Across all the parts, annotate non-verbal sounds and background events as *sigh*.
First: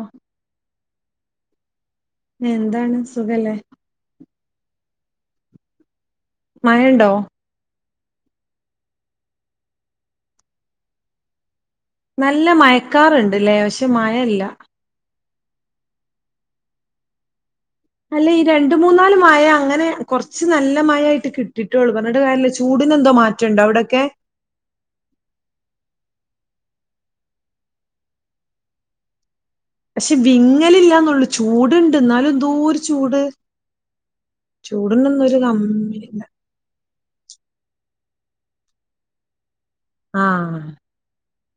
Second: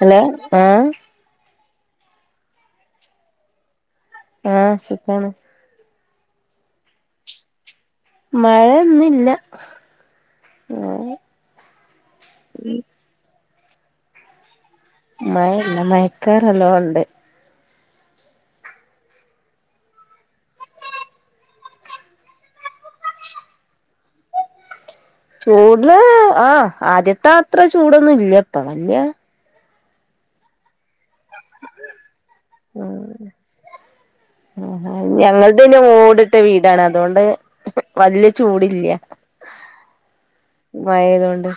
Hello ആഹ് എന്താണ് സുഖല്ലേ. ആ സുഖാണ്. മഴണ്ടോ. മഴന്നില്ല. നല്ല മഴക്കാറ്ണ്ട് ലേ പക്ഷെ മഴല്ല. മയല്ല മയക്കാറലോണ്ട് അല്ല ഈ രണ്ട് മൂന്നാല് മഴ അങ്ങനെ കുറച്ച് നല്ല മഴേയിട്ട് കിട്ടിട്ടൊള്ളു പറഞ്ഞിട്ട് കാര്യല്ല ചൂടിന് എന്തോ മാ റ്റണ്ടൊ അവടൊക്കെ ചൂട് ആ ആദ്യത്ത അത്ര ചൂടൊന്നും ഇല്ല്യപ്പാ വല്യ പക്ഷെ വിങ്ങലില്ലാന്നൊള്ളു ചൂട്ണ്ട് ന്നാലും എന്തോ ഒരു ചൂട്. ആ ചൂടിനൊന്നും ഒരു ഞങ്ങൾതായ്ന് കമ്മിയില്ല ഓടിട്ട വീ ടാണ് അതുകൊണ്ട് വല്ല്യ ചൂടില്ല ആഹ് മഴയാതൊണ്ട്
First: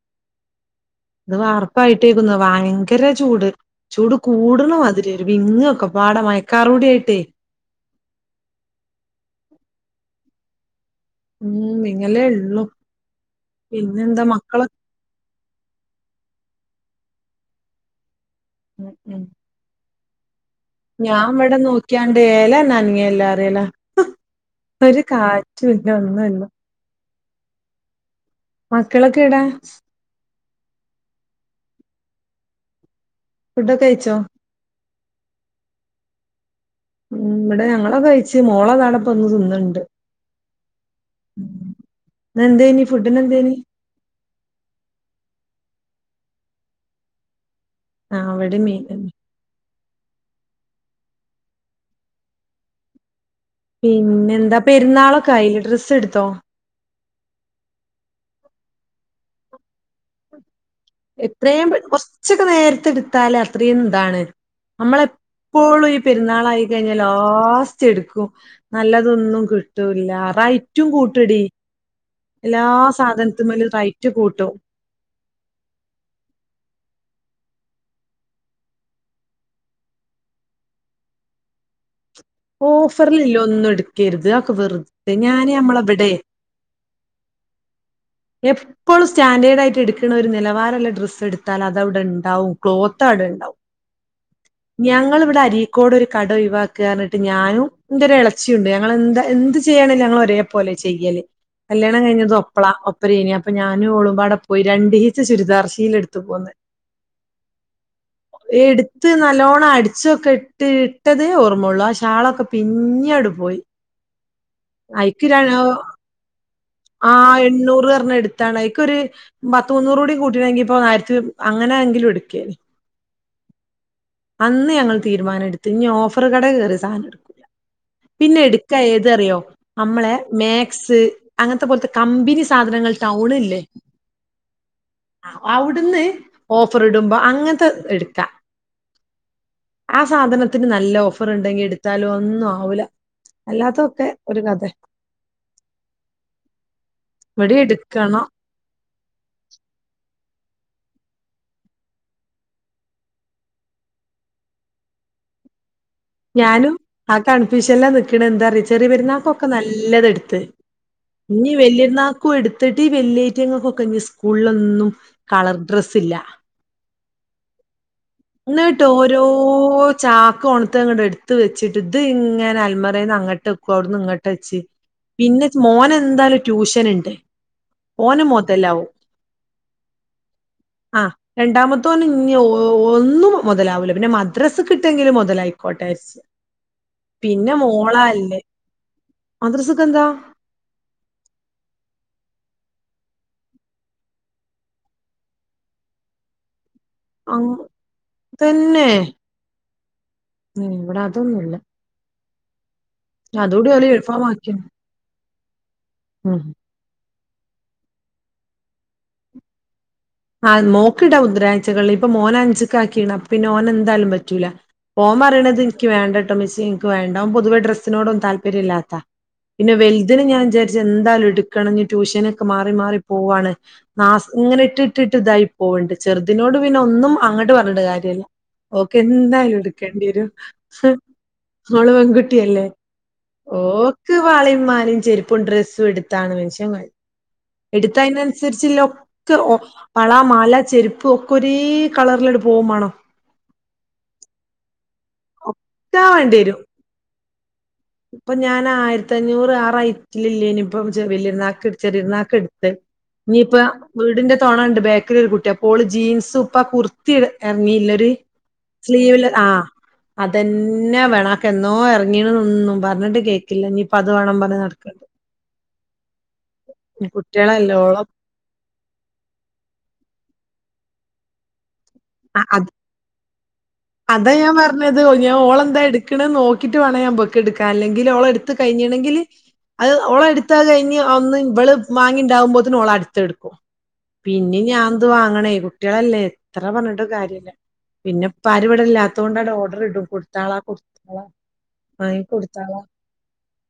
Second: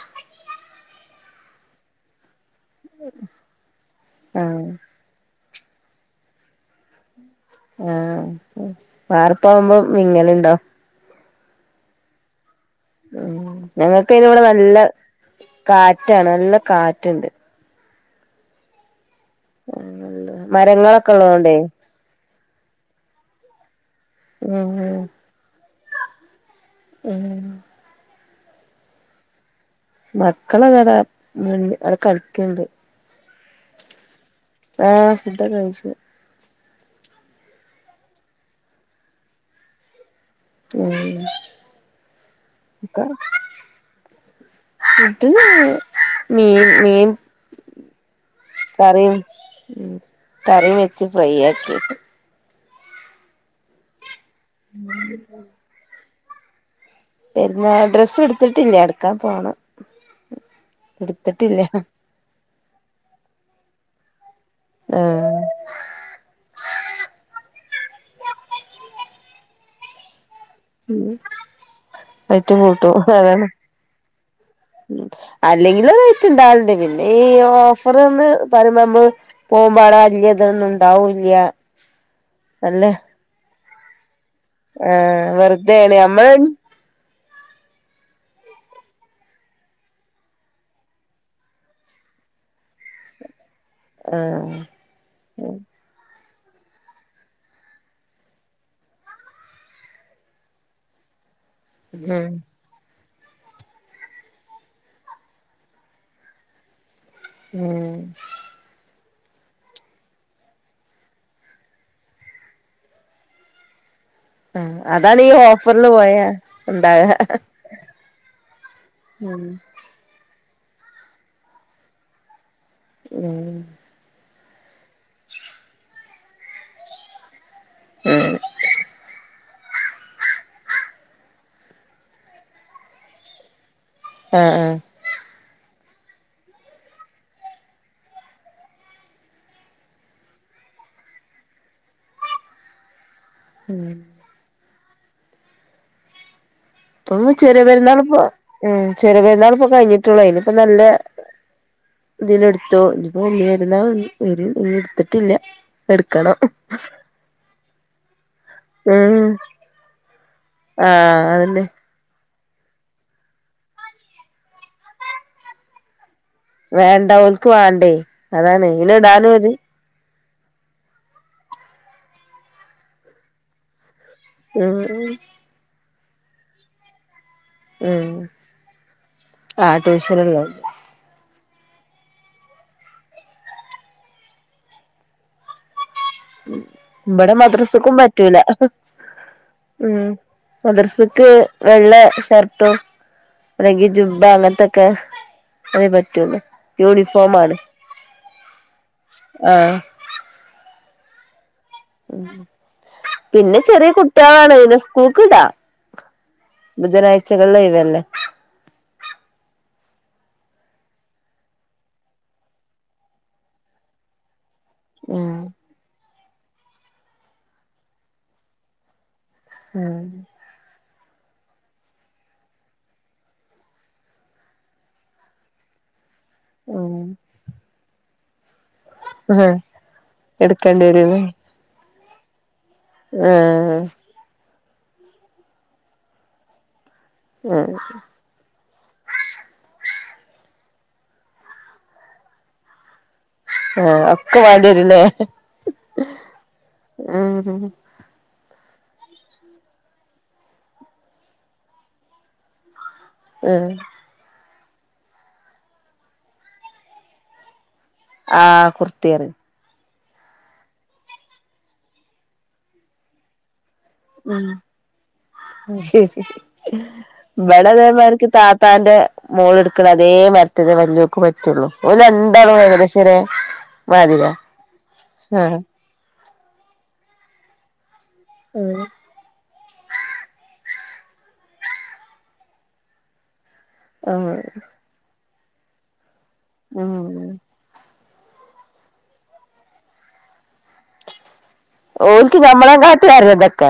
ഇത് വാർപ്പായിട്ടേക്കുന്ന ഭയങ്കര ചൂട് ചൂട് ആഹ് കൂടണ മാതിരി വിങ്ങൊ ഒക്കെ പാട മയക്കാറുടി ആയിട്ടേ ആഹ് വാർപ്പാവുമ്പോ വിങ്ങലുണ്ടോ ഉം വിങ്ങലെ ഉള്ളു ഉ പിന്നെന്താ ഞങ്ങൾക്ക്അയിന് വടെ മക്കളൊ നല്ല കാറ്റാണ് നല്ല കാറ്റ്ണ്ട് ഉം ഉം നല്ല ഞാൻ ഇവടെ നോക്കിയാണ്ട ഏലന്നനങ്ങല്ലാം അറല ഉം ഒരു കാ *unintelligible* ഒന്നുല്ല ഉം മക്കളൊക്കെ എടേ മക്കള അതവിടമ് അവിടെ കളിക്കണ്ട് ഫുഡ് കയിച്ചോ ആഹ് ഫുഡ്ക്കെ കഴിച്ചു ഉ ഇവിടെ ഞങ്ങള കഴച്ച് മോളോതാടപ്പൊ ഒന്ന് തിന്നണ്ട് ഉം നന്ദദേനി ഒക്കെ ഫുഡ്ന്‌ നന്ദദേനി ഫുഡിന് മീൻ മീൻ ആ അവിടെ മീൻ തന്നെ ഉ കറി വെച്ച് ഫ്രൈ ആക്കിട്ട് പിന്നെ എന്താ പെരുന്നാളൊക്കെയില്ല ഡ്രസ്സ് എടുത്തോ പരുന്നാ ഡ്രസ്സ് എടുത്തിട്ട് ഇല്ല എടുക്കാൻ പോണം എടുത്തിട്ടില്ല എത്രയും പെ കൊറച്ചക്ക നേരത്തെ ട്ത്താല് അത്രയും ഇതാണ് നമ്മളെ എപ്പ് ആഹ് എപ്പോളും ഈ പെരുന്നാളായി കഴിഞ്ഞാൽ ലാസ്റ്റ് എടുക്കും നല്ലതൊന്നും കി ട്ടുല്ല റൈറ്റും ഉം കൂട്ടുംടി റേറ്റ് എല്ലാ കൂട്ടും സാധനത്തി മേലും റൈറ്റ് കൂട്ടും ഉ അല്ലെങ്കിൽറൈറ്റ് ഇണ്ടാവലുണ്ട് പിന്നെ ഈ ഓഫർന്ന് പറമ്പോ നമ്മള് പോകുമ്പാട വല്യതൊന്നും ഇണ്ടാവൂല്ല ഓഫറില് ള്ള തൊന്നും എടുക്കരുത് അഹ് വെർദെ ആഹ് ഞാന വെറുതെയാണ് നമ്മളെവിടെ നമ്മള് എപ്പളും സ്റ്റാൻഡേർഡ് ആയിട്ട് എടുക്കണ ഒരു നിലവാരള്ള ഡ്രസ്സ് എടുത്താൽ അത് അവിടെ ഉണ്ടാവും ക്ലോത്ത് അവിടെ ഉണ്ടാവും ആഹ് ഞങ്ങളിവിടെ ഉം അരീക്കോട് ഒരു കട ഒഴിവാക്ക പർ ഞാനും ന്റെ ഒരു ഇളച്ചിയുണ്ട് ഞങ്ങ എന്താ എന്ത് ചെയ്യാണേലും ഞങ്ങള് ഒരേ പോലെ ചെയ്യല് കല്യാണം കഴിഞ്ഞതോ അപ്പളാ ഒപ്പരേനനി അപ്പൊ ഞാനും ഓളമ്പാടെ പോയി രണ്ടീച്ച ചുരിദാർശില ടുത്ത് പോന്ന് ഉം എടുത്ത് നല്ലോണ്ണം അടിച്ചൊക്കെ ഇട്ട ഇട്ടതേ ഓർമ്മയുള്ളു ആ ഷീ ഷാളൊക്കെ പിഞ്ഞി ആണ്ടു പോയി ആഹ് അതാണ് അയിക്ക് ഈ രാ ഹ് ഓഫറില് പോയാ ഉണ്ടാക ആ എണ്ണൂറ് പറഞ്ഞ് എടുത്താണ് ഐക്കൊരു ഉം പ ത്ത് മൂന്നൂറ് കൂടി കൂട്ടിയിരുനെങ്കിൽ ഇപ്പോ ആയിരത്തി അങ്ങനെങ്കിലും എടുക്കേനി ഉം അന്ന് ഞങ്ങൾ തീരുമാനം എടുത്തു ഇനി ഓഫറ് കടയിൽ കയറി സാധനം എടുക്കൂല്ല ഉം പിന്നെ എടുക്കാ ഏതറിയോ നമ്മളെ മാക്സ് അങ്ങനത്തെ പോലത്തെ കമ്പനി സാധനങ്ങൾ ടൗണില്ലേ ആഹ് ആഹ് അവിടുന്ന് ഓഫർ ഇടുമ്പോ അങ്ങനത്തെ എടുക്കാം ആഹ് സാധനത്തിന് നല്ല ഓഫർ ഉണ്ടെങ്കി എടുത്താലും ഒന്നും ആവൂല ഉം അല്ലാത്തതൊക്കെ ഒരു കഥ ഇപ്പം ഇവിടെ ചെറിയ പെരുന്നാളിപ്പ എടുക്കണം ഉം ചെറിയ പെരുന്നാൾ ഇപ്പൊ കഴിഞ്ഞിട്ടുള്ളൂ ഇനിപ്പ നല്ല ഇതിന് എടുത്തു ഇനി ഇപ്പോ വല്യ പെരുന്നാൾ വരും ഒന്നും എടുത്തിട്ടില്ല എടുക്കണം ഞാനും ആ കൺഫ്യൂഷനില നിക്കണെ എന്താറിയിച്ച ചെറിയ ഉം പെരുന്നാക്കൊക്കെ നല്ലതെടുത്ത് ആഹ് ഇനി അതന്നെ വല്ല്യ പെരുന്നാൾ ക്കു എടുത്തിട്ട് ഈ വല്യ ഐറ്റങ്ങക്കൊക്കെ ഇനി സ്കൂളിലൊന്നും കളർ ഡ്രെസ്സില്ല വേണ്ട ഓൾക്ക് വേണ്ടേ അതാണ് എന്നിട്ട് ഇയിന് ഓരോ ഇടാനുള്ളത് ചാക്ക് ഓണത്തെ ഇങ്ങോട്ട് എടുത്ത് വെച്ചിട്ട് ഇത് ഇങ്ങനെ അലമാരേന്ന് അങ്ങോട്ട്‌ വെക്കും അവിടുന്ന് ഇങ്ങോ ട്ട് വെച്ച് ഉം പിന്നെ മോന് എന്തായാലും ട്യൂഷൻ ഉണ്ട് ഉം ഓന് മൊതലാവും ആ ട്യൂഷനുള്ള കൊണ്ട് ആഹ് രണ്ടാമത്തോന് ഇനി ഒ ഒന്നും മുതലാവൂല്ല പിന്നെ മദ്രാസക്ക്‌ ഇട്ടെങ്കിലും മുതലായിക്കോട്ടെ വെച്ച് ഇവിടെ മദ്രസക്കും പറ്റൂല മദ്രസക്ക് ഉം എന്താ മദ്രസക്ക്‌ വെള്ള ഷർട്ടും അല്ലെങ്കി ജുബ്ബ അങ്ങനത്തൊക്കെ അതേ പറ്റുള്ളൂ യൂണിഫോം ആണ് ആഹ് ഉം ഇവിടെ അതൊന്നും ഇല്ല പിന്നെ ഓല് ചെറിയ യൂണിഫോം കുട്ടികളാണ് ആക്കി പിന്നെ സ്കൂൾക്കും ഇടാം ഉം ബുധനാഴ്ചകളിൽ ഒഴിവല്ലേ ആഹ് മോക്കിടാം ബുധനാഴ്ചകളിൽ ഇപ്പൊ മോന് അഞ്ചിക്ക് ആക്കിണ് അപ്പൊ പിന്നെ ഓന് എന്തായാലും പറ്റൂല ഓൻ ഉം പറയണത് എനിക്ക്‌ വേണ്ടട്ടൊ ഉമ്മിച്ചി എനിക്ക് വേണ്ട ഓൻ പൊതുവെ ഡ്രെസ്സിനോടൊന്നും താല്പര്യം ഇല്ലാത്താ പിന്നെ ഉം വലിതിന് ഞാൻ വിചാ ച്ച് ഇനി എന്താലും എടുക്കണം ഇനി ട്യൂഷനൊക്കെ മാറി മാറി പോവാണ് നാസ് ഇങ്ങനെ ഇട്ടിട്ടിട്ട് ഇതായി പോവുണ്ട് ചെറുതിനോട് പിന്നെ ഉം ഒന്നും അങ്ങോട്ട് പറഞ്ഞിട്ട് കാര്യല്ല ഓക്ക്‌ ആഹ് എന്തായാലും എടുക്കേണ്ടി വരും എടുക്കേണ്ടി വരുല്ലേ ഓള് പെൺകുട്ടിയല്ലേ ആഹ് ഓക്ക് വളയും മാലയും ചെരുപ്പും ഡ്രെസ്സും എടുത്താണ് മനുഷ്യൻ കൊഴ ആഹ് എടുത്താ അതിനനുസരിച്ചല്ല ഒക്കെ ഒ വള മാല ചെരുപ്പ് ഒക്കെ ഒരേ കളറില് അങ്ങട്ട് പോവുവേം വേണം ആഹ് ഒക്കെ വേണ്ടി വരും അല്ലേ ഒക്കെ വേണ്ടി വരും ഉം ഉം ഇപ്പൊ ഞാൻ ആയിരത്തി അഞ്ഞൂറ് ആ റേയിറ്റില്ലില്ലേന് ഇപ്പം വലിയ പെരുന്നാക്ക് ചെറിയ പെരുന്നാക്ക് എടുത്ത് ഇന്നി ഇപ്പോ ഉം വീടിന്റെ തോണ ഉണ്ട് ബാക്കിൽ ഒരു കുട്ടി അപ്പോ ഓള് ജീൻസ് ഇപ്പ ആ കുർത്തി ഇറങ്ങിയില്ല ഒരു ആഹ് സ്ലീവില് കുർത്തിയറി ആഹ് അതന്നെ വേണം അതൊക്കെ എന്നോ ഇറങ്ങീണന്ന് ഒന്നും പറഞ്ഞിട്ട് കേ ക്കില്ല ഇഞ്ഞി ഇപ്പ അതൊ ഉം അയ് ശരി ഇബടെ അതെ കുട്ടികളെല്ലോളം മാര്ക്ക് താത്തന്റെ മോള് ഇട്ക്ക്ണ അതേ മാര്ത്തത് വല്ല്യോക്ക് പ റ്റൊള്ളൂ ഓല് രണ്ടാളു അത് ഏകദേശ ഒരേ മാതിരിയ ആ ക്ക്ണ നോക്കിട്ട് വാണം ഞാൻ ഇബക്ക് ഇട്ക്കാ അല്ലേങ്കില് ഓള ഇട്ത്ത്‌ ആഹ് കഴിഞ്ണെങ്കില് അത് ഓള് ഇട്ത്ത അത് കഴിഞ്ഞ് ഒന്ന് ഇവള് വാങ്ങിണ്ടാവുമ്പോത്തിന് ഓള അട്ത്ത ഇട്ക്കും ആഹ് പിന്നിം ഞാൻ ഇത് വാങ്ങണേ കുട്ടിയളല്ലേ എത്ര പർഞ്ഞിട്ടും ഉം കാര്യല്ല പിന്നെ ഇപ്പാര് ഇവടെ ഇല്ലാത്തോണ്ടാണ്ട് ഓഡറ് ഇടും കൊട്ത്താളാ കൊട്ത്താള ഓൽക്ക് ഞങ്ങളെകാട്ടി അറിയാ ഇതൊക്ക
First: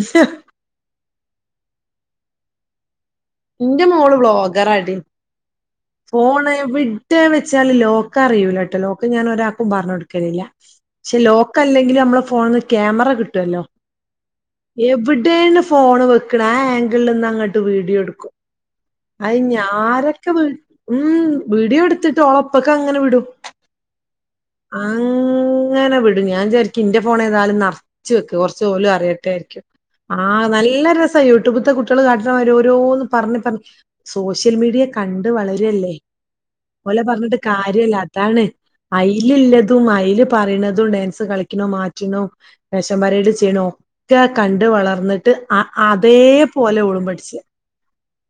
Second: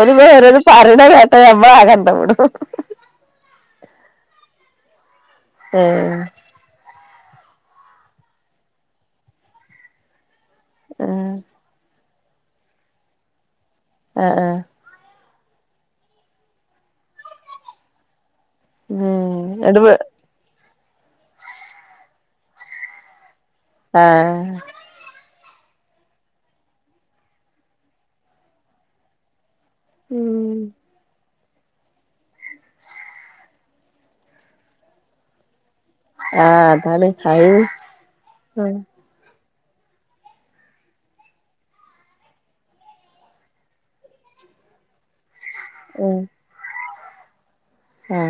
ഓല് വേറൊരു പറിണ കേട്ട ഞമ്മളാക അന്തം വിടും ഇന്റെ മോള് വ്ലോഗറാടി ഏഹ് ഫോണ് എവി ടെ വെച്ചാലു ലോക്ക്‌ അറിയൂലട്ടോ ലോക്ക് ഞാനൊരാക്കും പർഞ്ഞ് കൊടുക്കലില്ല പക്ഷെ ആഹ് ലോ ക്ക്‌ അല്ലെങ്കിളും ഞമ്മള ഫോൺന്ന് ക്യാമറ കിട്ടല്ലോ ആ ആ എവ്ടെണ് ഫോണ് വെക്ക്ണ ആ ആങ്കിൾല്ന്ന് അങ്ങട്ട് വീഡിയോ ഇട് അത് ഉം ഇഞ് ഇങ്ങട്ട് വ് ആരക്ക വി ഉം വീഡിയോ ഇട്ത്തിട്ട് ഓള ഇപ്പക്ക് അങ്ങനെ വിടും ഏ അ ങ്ങനെ വിടും ഞാൻ വിചാരിക്കും ഇന്റെ ഫോണേതാലും നർച് വെക്ക കൊർ ച്ച് ഓലും അറിയട്ടെ വിചാരിക്യും ആ ഉം നല്ല രസാ യൂടുബ് ത്ത കുട്ടിയള് കാട്ട്ണമാരി ഓരോന്ന് പർഞ്ഞ് പർഞ്ഞ് സോഷ്യൽ മീഡിയ കണ്ട് വളരല്ലേ ആഹ് ഓലെ അതാണ് അത് പർഞ്ഞിട്ട് ആഹ് കാര്യ ഇല്ല അതാണ് അയില് ഇല്ലതും അയ്ല് പറിണതും ഡാൻസ് കളിക്ക്ണും മാറ്റ്ണും പാഷൻ പരേഡ് ചെയ്യ്ണ ഒക്ക കണ്ട് വളർന്ന്ട്ട് അ അതേപോലെ ഓളും പട്ച്ച ആ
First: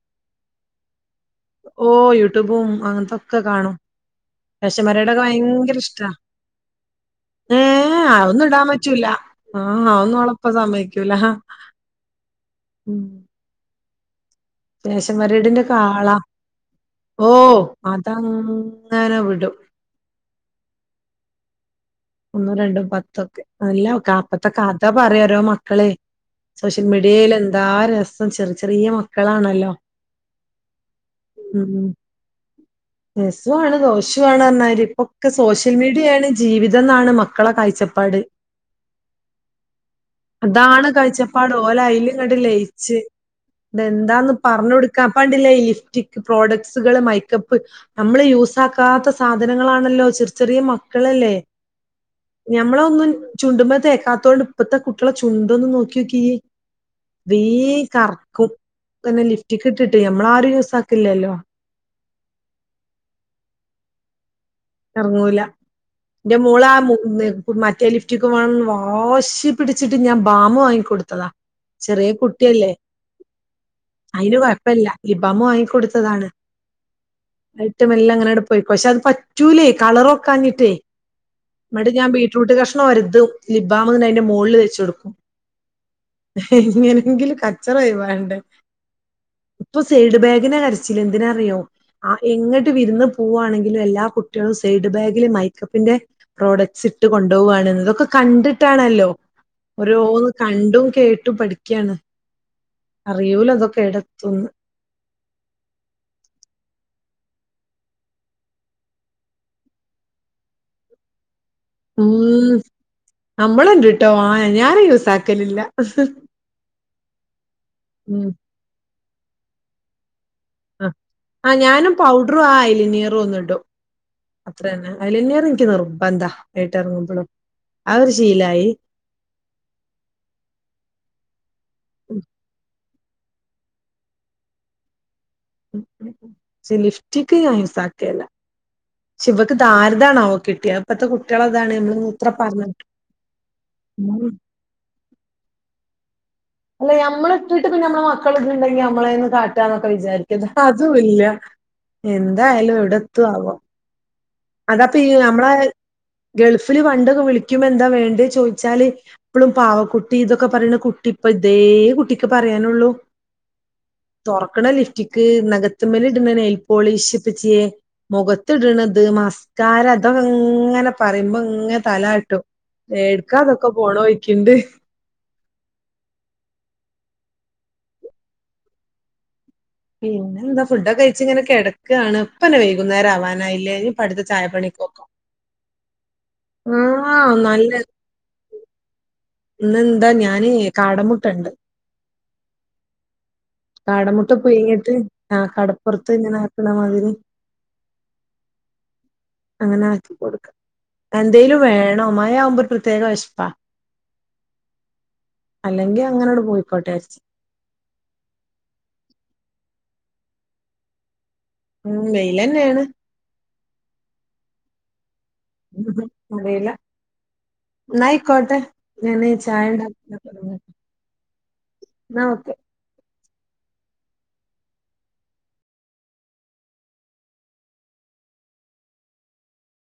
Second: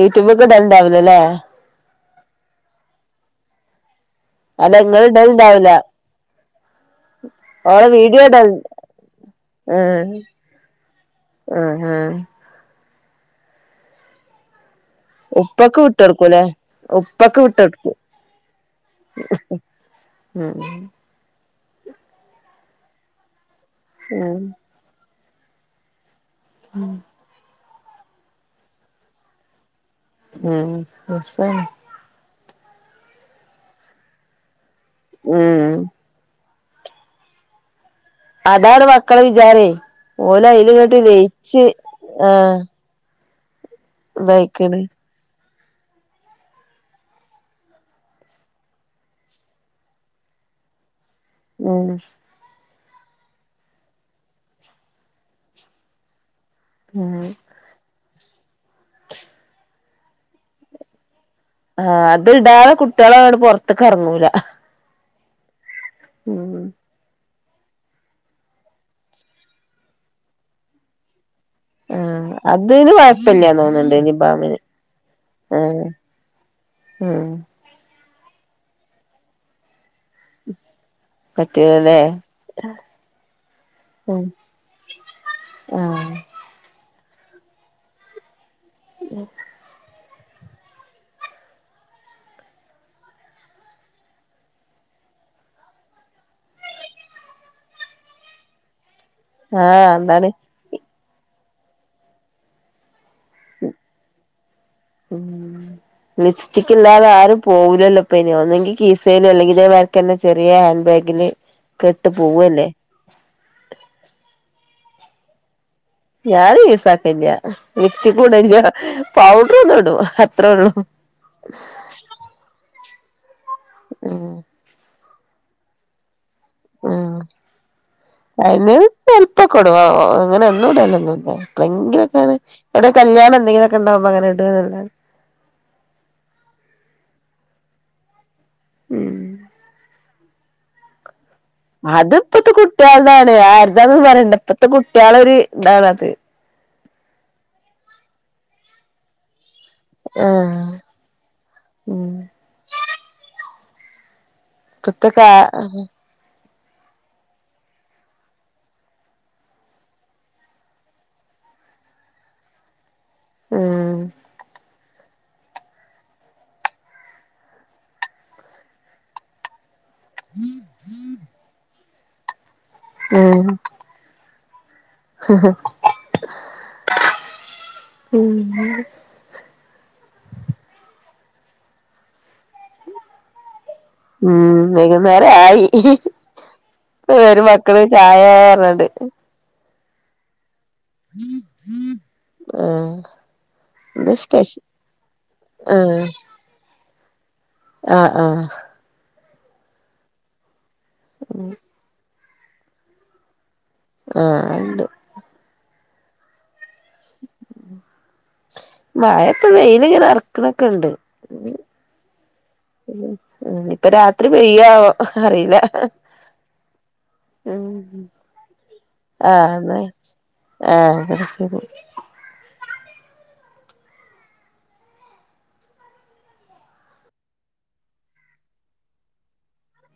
യൂട്യൂബ്ക് ഇടൽണ്ടാവുല ലെ ഓ യൂട്യൂബും അങ്ങൻത്തൊക്ക കാണും അല്ല പാഷൻ ഇങ്ങള് പരേഡ് ഒക്ക ഇടലുണ്ടാവൂല ഭയങ്കര ഇഷ്ട ഏ ഓളെ വീഡിയോ അതൊന്നും ഇടല് ഇടാം പറ്റൂല ആ അതൊന്നും ആഹ് ഓള ഇപ്പ സമ്മയ്‌ക്കൂല ആഹ് ആഹ് ഉം ഫാഷൻ പരേഡിന്റെ ഒക്കെ ഉപ്പക്ക് ആളാ വിട്ടട്ക്കുലെ ഓ ഉപ്പക്ക് വിട്ടൊട് അതങ്ങനെ വിടും ഉം ഉം ഒന്നും രണ്ടും പത്തൊക്കെ അല്ല ക ഉം ഇപ്പത്ത കഥ പറയാ ഓരോ മക്കളെ സോഷ്യൽ മീഡിയേല് എന്താ രസം ചെർ ചെറ്യേ മക്കളാണല്ലോ ഉം രസാണ് രസ്സു ആണ് ദോഷു ആണ് പർഞ്ഞമാരി ഇപ്പ ഒക്ക സോഷ്യൽ ഉം മീഡിയേണ് ജീവിത ഇതന്നാണ് മക്കള കാഴ്ചപ്പാട് അതാണ് മക്കളെ വിചാരെ അതാണ് കാഴിച്ചപ്പാട് ഓല അയില് ഇങ്ങട്ട് ആഹ് ലയിച്ച് ഇതെന്താന്ന് പർഞ്ഞ് ഇതായിക്ക്ണ് കൊടുക്കാ ഇപ്പ കണ്ടില്ലേ ഈ ലിഫ്റ്റിക് പ്രോഡക്ട്സുകള് മൈക്കപ്പ് നമ്മള് യൂസാക്കാത്ത സാധനങ്ങളാണല്ലോ ചെർ ചെറ്യേ മക്കളല്ലേ ഉം ഞമ്മള ഒന്നും ചുണ്ടുമ തേക്കാത്തൊണ്ട് ഇപ്പത്ത കുട്ടിയള ചുണ്ടൊന്ന് നോക്കിയോക്കി ഉം ബേം കർക്കും ഇപ്പന്നെ ലിഫ്റ്റ്ക് ഇട്ടിട്ട് ഞമ്മളാരും യൂസാക്ക്ല്ലല്ലോ ആ അത് ഇടാത കുട്ടിയള് അങ്ങട്ട് പൊർത്ത്ക്ക് എർങ്ങൂല എർങ്ങൂല ഇന്റെ മോളാ മൂന്ന് മറ്റേ ലിഫ്റ്റിക്ക് വേണംന്ന് വാശി പിടിച്ചിട്ട് ഞാൻ ബാമ് വാങ്ങി കൊടുത്തതാ ചെറിയ ആഹ് കുട്ടിയല്ലേ അതിന് കൊഴപ്പില്ലാന്ന് തോന്നുന്നുണ്ട് അയിന് നിബാമിന് കൊഴപ്പില്ല ലിപ് ബാമ് ആഹ് വാങ്ങിക്കൊടുത്തതാണ് ഉം മെല്ല അങ്ങനണ്ട് പോയിപക്ഷെ അത് പറ്റൂലേ കളറൊക്കാഞ്ഞിട്ടേ എന്നിട്ട് പറ്റൂലല്ലേ ഞാൻ ബീറ്റ്റൂട്ട് കഷ്ണം ഒരതും ലിപ്ഭാമ് അതിന്റെ ഉം മോളിൽ തേച്ചൊടുക്കും ആഹ് എങ്ങനെങ്കിലും കച്ചറ ഒയിവാവണ്ടേ ഉം ഇപ്പൊ സൈഡ് ബാഗിനാ കരച്ചില് എന്തിനാ അറിയോ ആ എങ്ങിട്ട് വിരുന്ന് പോവാണെങ്കിലും എല്ലാ കുട്ട ട്ട്യോളും സൈഡ് ബാഗിൽ മയിക്കപ്പിന്റെ പ്രോഡക്ട്സ് ഇട്ട് കൊണ്ടുപോവാണ്ന്ന് ഇതൊക്കെ കണ്ടിട്ടാണല്ലോ ആഹ് ഓരോന്ന് എന്താണ് കണ്ടും കേട്ടും പഠിക്ക ക്കാണ് അറിയൂല ഇതൊക്കെ ഏടെത്തുംന്ന് ഉം *inaudible* ലിപ്സ്റ്റിക്ക് ഇല്ലാതെ ആരും പോവുല്ലല്ലോ ഇപ്പ അയിന് ഒന്നെങ്കിൽ കീസേല് അല്ലെങ്കി ഇതേ മാൽക്കെന്നെ ചെറിയ ഹാൻഡ് ബാഗില് കെട്ട് ഉം പോവല്ലേ നമ്മളണ്ട്ട്ടോ ആ ഞാൻ യൂസ് ആക്കലില്ല ഞാനും യൂസാക്കലില്ല ലിഫ്റ്റിക്കും ഉം ഇടലില്ല്യ പൗഡർ ഒന്നും ഇടും അത്ര ഉള്ളൂ ആഹ് ഞാനും പൗഡറും ആ അലിനീയറും ഒന്നും ഇടും ഏഹ് അലീഞ്ഞറ് ഇനിക്ക് നിർബന്ധാ അതിട്ട് ഇറങ്ങുമ്പളും അത് ഒരു ശീലായി ചെല്പ്പൊ ഒക്കെ ഇടും അങ്ങനെ എന്നും ഇടലൊന്നും ഇല്ല എപ്പളെങ്കിലൊക്കെങ്ങനെ എവിടേ കല്യാണം എന്തെങ്കിലൊക്കെ ഇണ്ടാവുമ്പോ അങ്ങനെ ഇട് ന്നല്ലാതെ പക്ഷേ ലിഫ്റ്റിക്ക് ഞാൻ യൂസാക്കേല ഉം പക്ഷേ ഇവക്ക് ധാര തണാവോ കിട്ടിയെ ഇപ്പത്തെ കുട്ട്യാളെ ഇതാണ് അത് ഇപ്പത്തെ കുട്ട്യാളതാണ് ആര്താന്നും ഉം പറയണ്ട ഇപ്പത്തെ കുട്ട്യാളെ ഒരു ഇതാണത് അല്ല ഞമ്മള് ഇട്ടിട്ട് പിന്നെ ഞാമ്മളെ മക്കള് ഇട്ണണ്ടെങ്കിൽ നമ്മളെന്ന് കാ ട്ടാന്നൊക്കെ വിചാരിക്ക ഇത്‌ ആഹ് അതും ഇല്ല ഉം എന്തായാലും എവിടെത്തോ ആവോ അതാപ്പൊ ഈ ഇപ്പത്തെ ഞമ്മളെ കാ ഗൾഫില് പണ്ടൊക്കെ വിളിക്കുമ്പോ എന്താ വേണ്ടത് ചോദിച്ചാല് എപ്പളും പാവക്കുട്ടി ഇതൊക്കെ പറയ്ണ കുട്ടി ഇപ്പ ഇതേ കുട്ടിക്ക് പറയാനൊള്ളൂ ഉം തൊറക്ക്ണ ലിഫ്റ്റ നഖത്ത്മ്മല് ഇട്ണ നെയിൽ പോളിഷ് ഇപ്പച്ച്യേ മൊഖത്തിട്ണ ഇത് മാസ്ക് ക്കാരം ഇതൊക്കെ ഇങ്ങനെ പറയുമ്പോ ഇങ്ങനെ തല ആട്ടും ഏട്ക്കാ ഇതൊക്കെ പോണോയിക്കിണ്ട് ഉം പിന്നെ എന്താ ഫുഡൊക്കെ കഴിച്ച് ഇങ്ങനെ കിടക്കാണ് ഇപ്പന്നെ വൈകുന്നേം ആവാനായില്ലേ ഇപ്പ അടുത്ത ഉം ചായപ്പണിക്കൊക്കെ വൈകുന്നേരം ആയി ഇപ്പം ആഹ് വരും മക്കള് ചായേ പറഞ്ഞാണ്ട് ഇന്ന് എന്താ ഞാന് കാടമുട്ടണ്ട് ആഹ് എന്താ കടമുട്ട സ്പെഷ്യ പുഴുങ്ങിട്ട് ആ ആഹ് കടപ്പുറത്ത് ഇങ്ങനെ ആക്ക്ണമാതിരി ആഹ് ആഹ് അങ്ങനെ ആക്കികൊടുക്ക എന്തേലും വേണം മയാമ്പൊ ഒരു പ്രത്യേക വിശപ്പാ ആഹ് അദു അല്ലെങ്കിൽ അങ്ങനണ്ട് പോയിക്കോട്ടെ ച്ച് മഴയിപ്പോ, വെയിലിങ്ങനെ എറ്ക്ക്ണക്കണ്ട്. ഉം വെയിലനെണ്. ഉം ഉം ഇപ്പം രാത്രി പെയ്യാവോ. അറീല്ല അറിയില്ല. ന്ന ഉം ആയികോട്ടെ, ഞാന് ആഹ് ചായ എന്നാ ഉണ്ടാക്കാ തോടങ്ങ ആഹ് ശരി ന്നാ ഓക്കെ.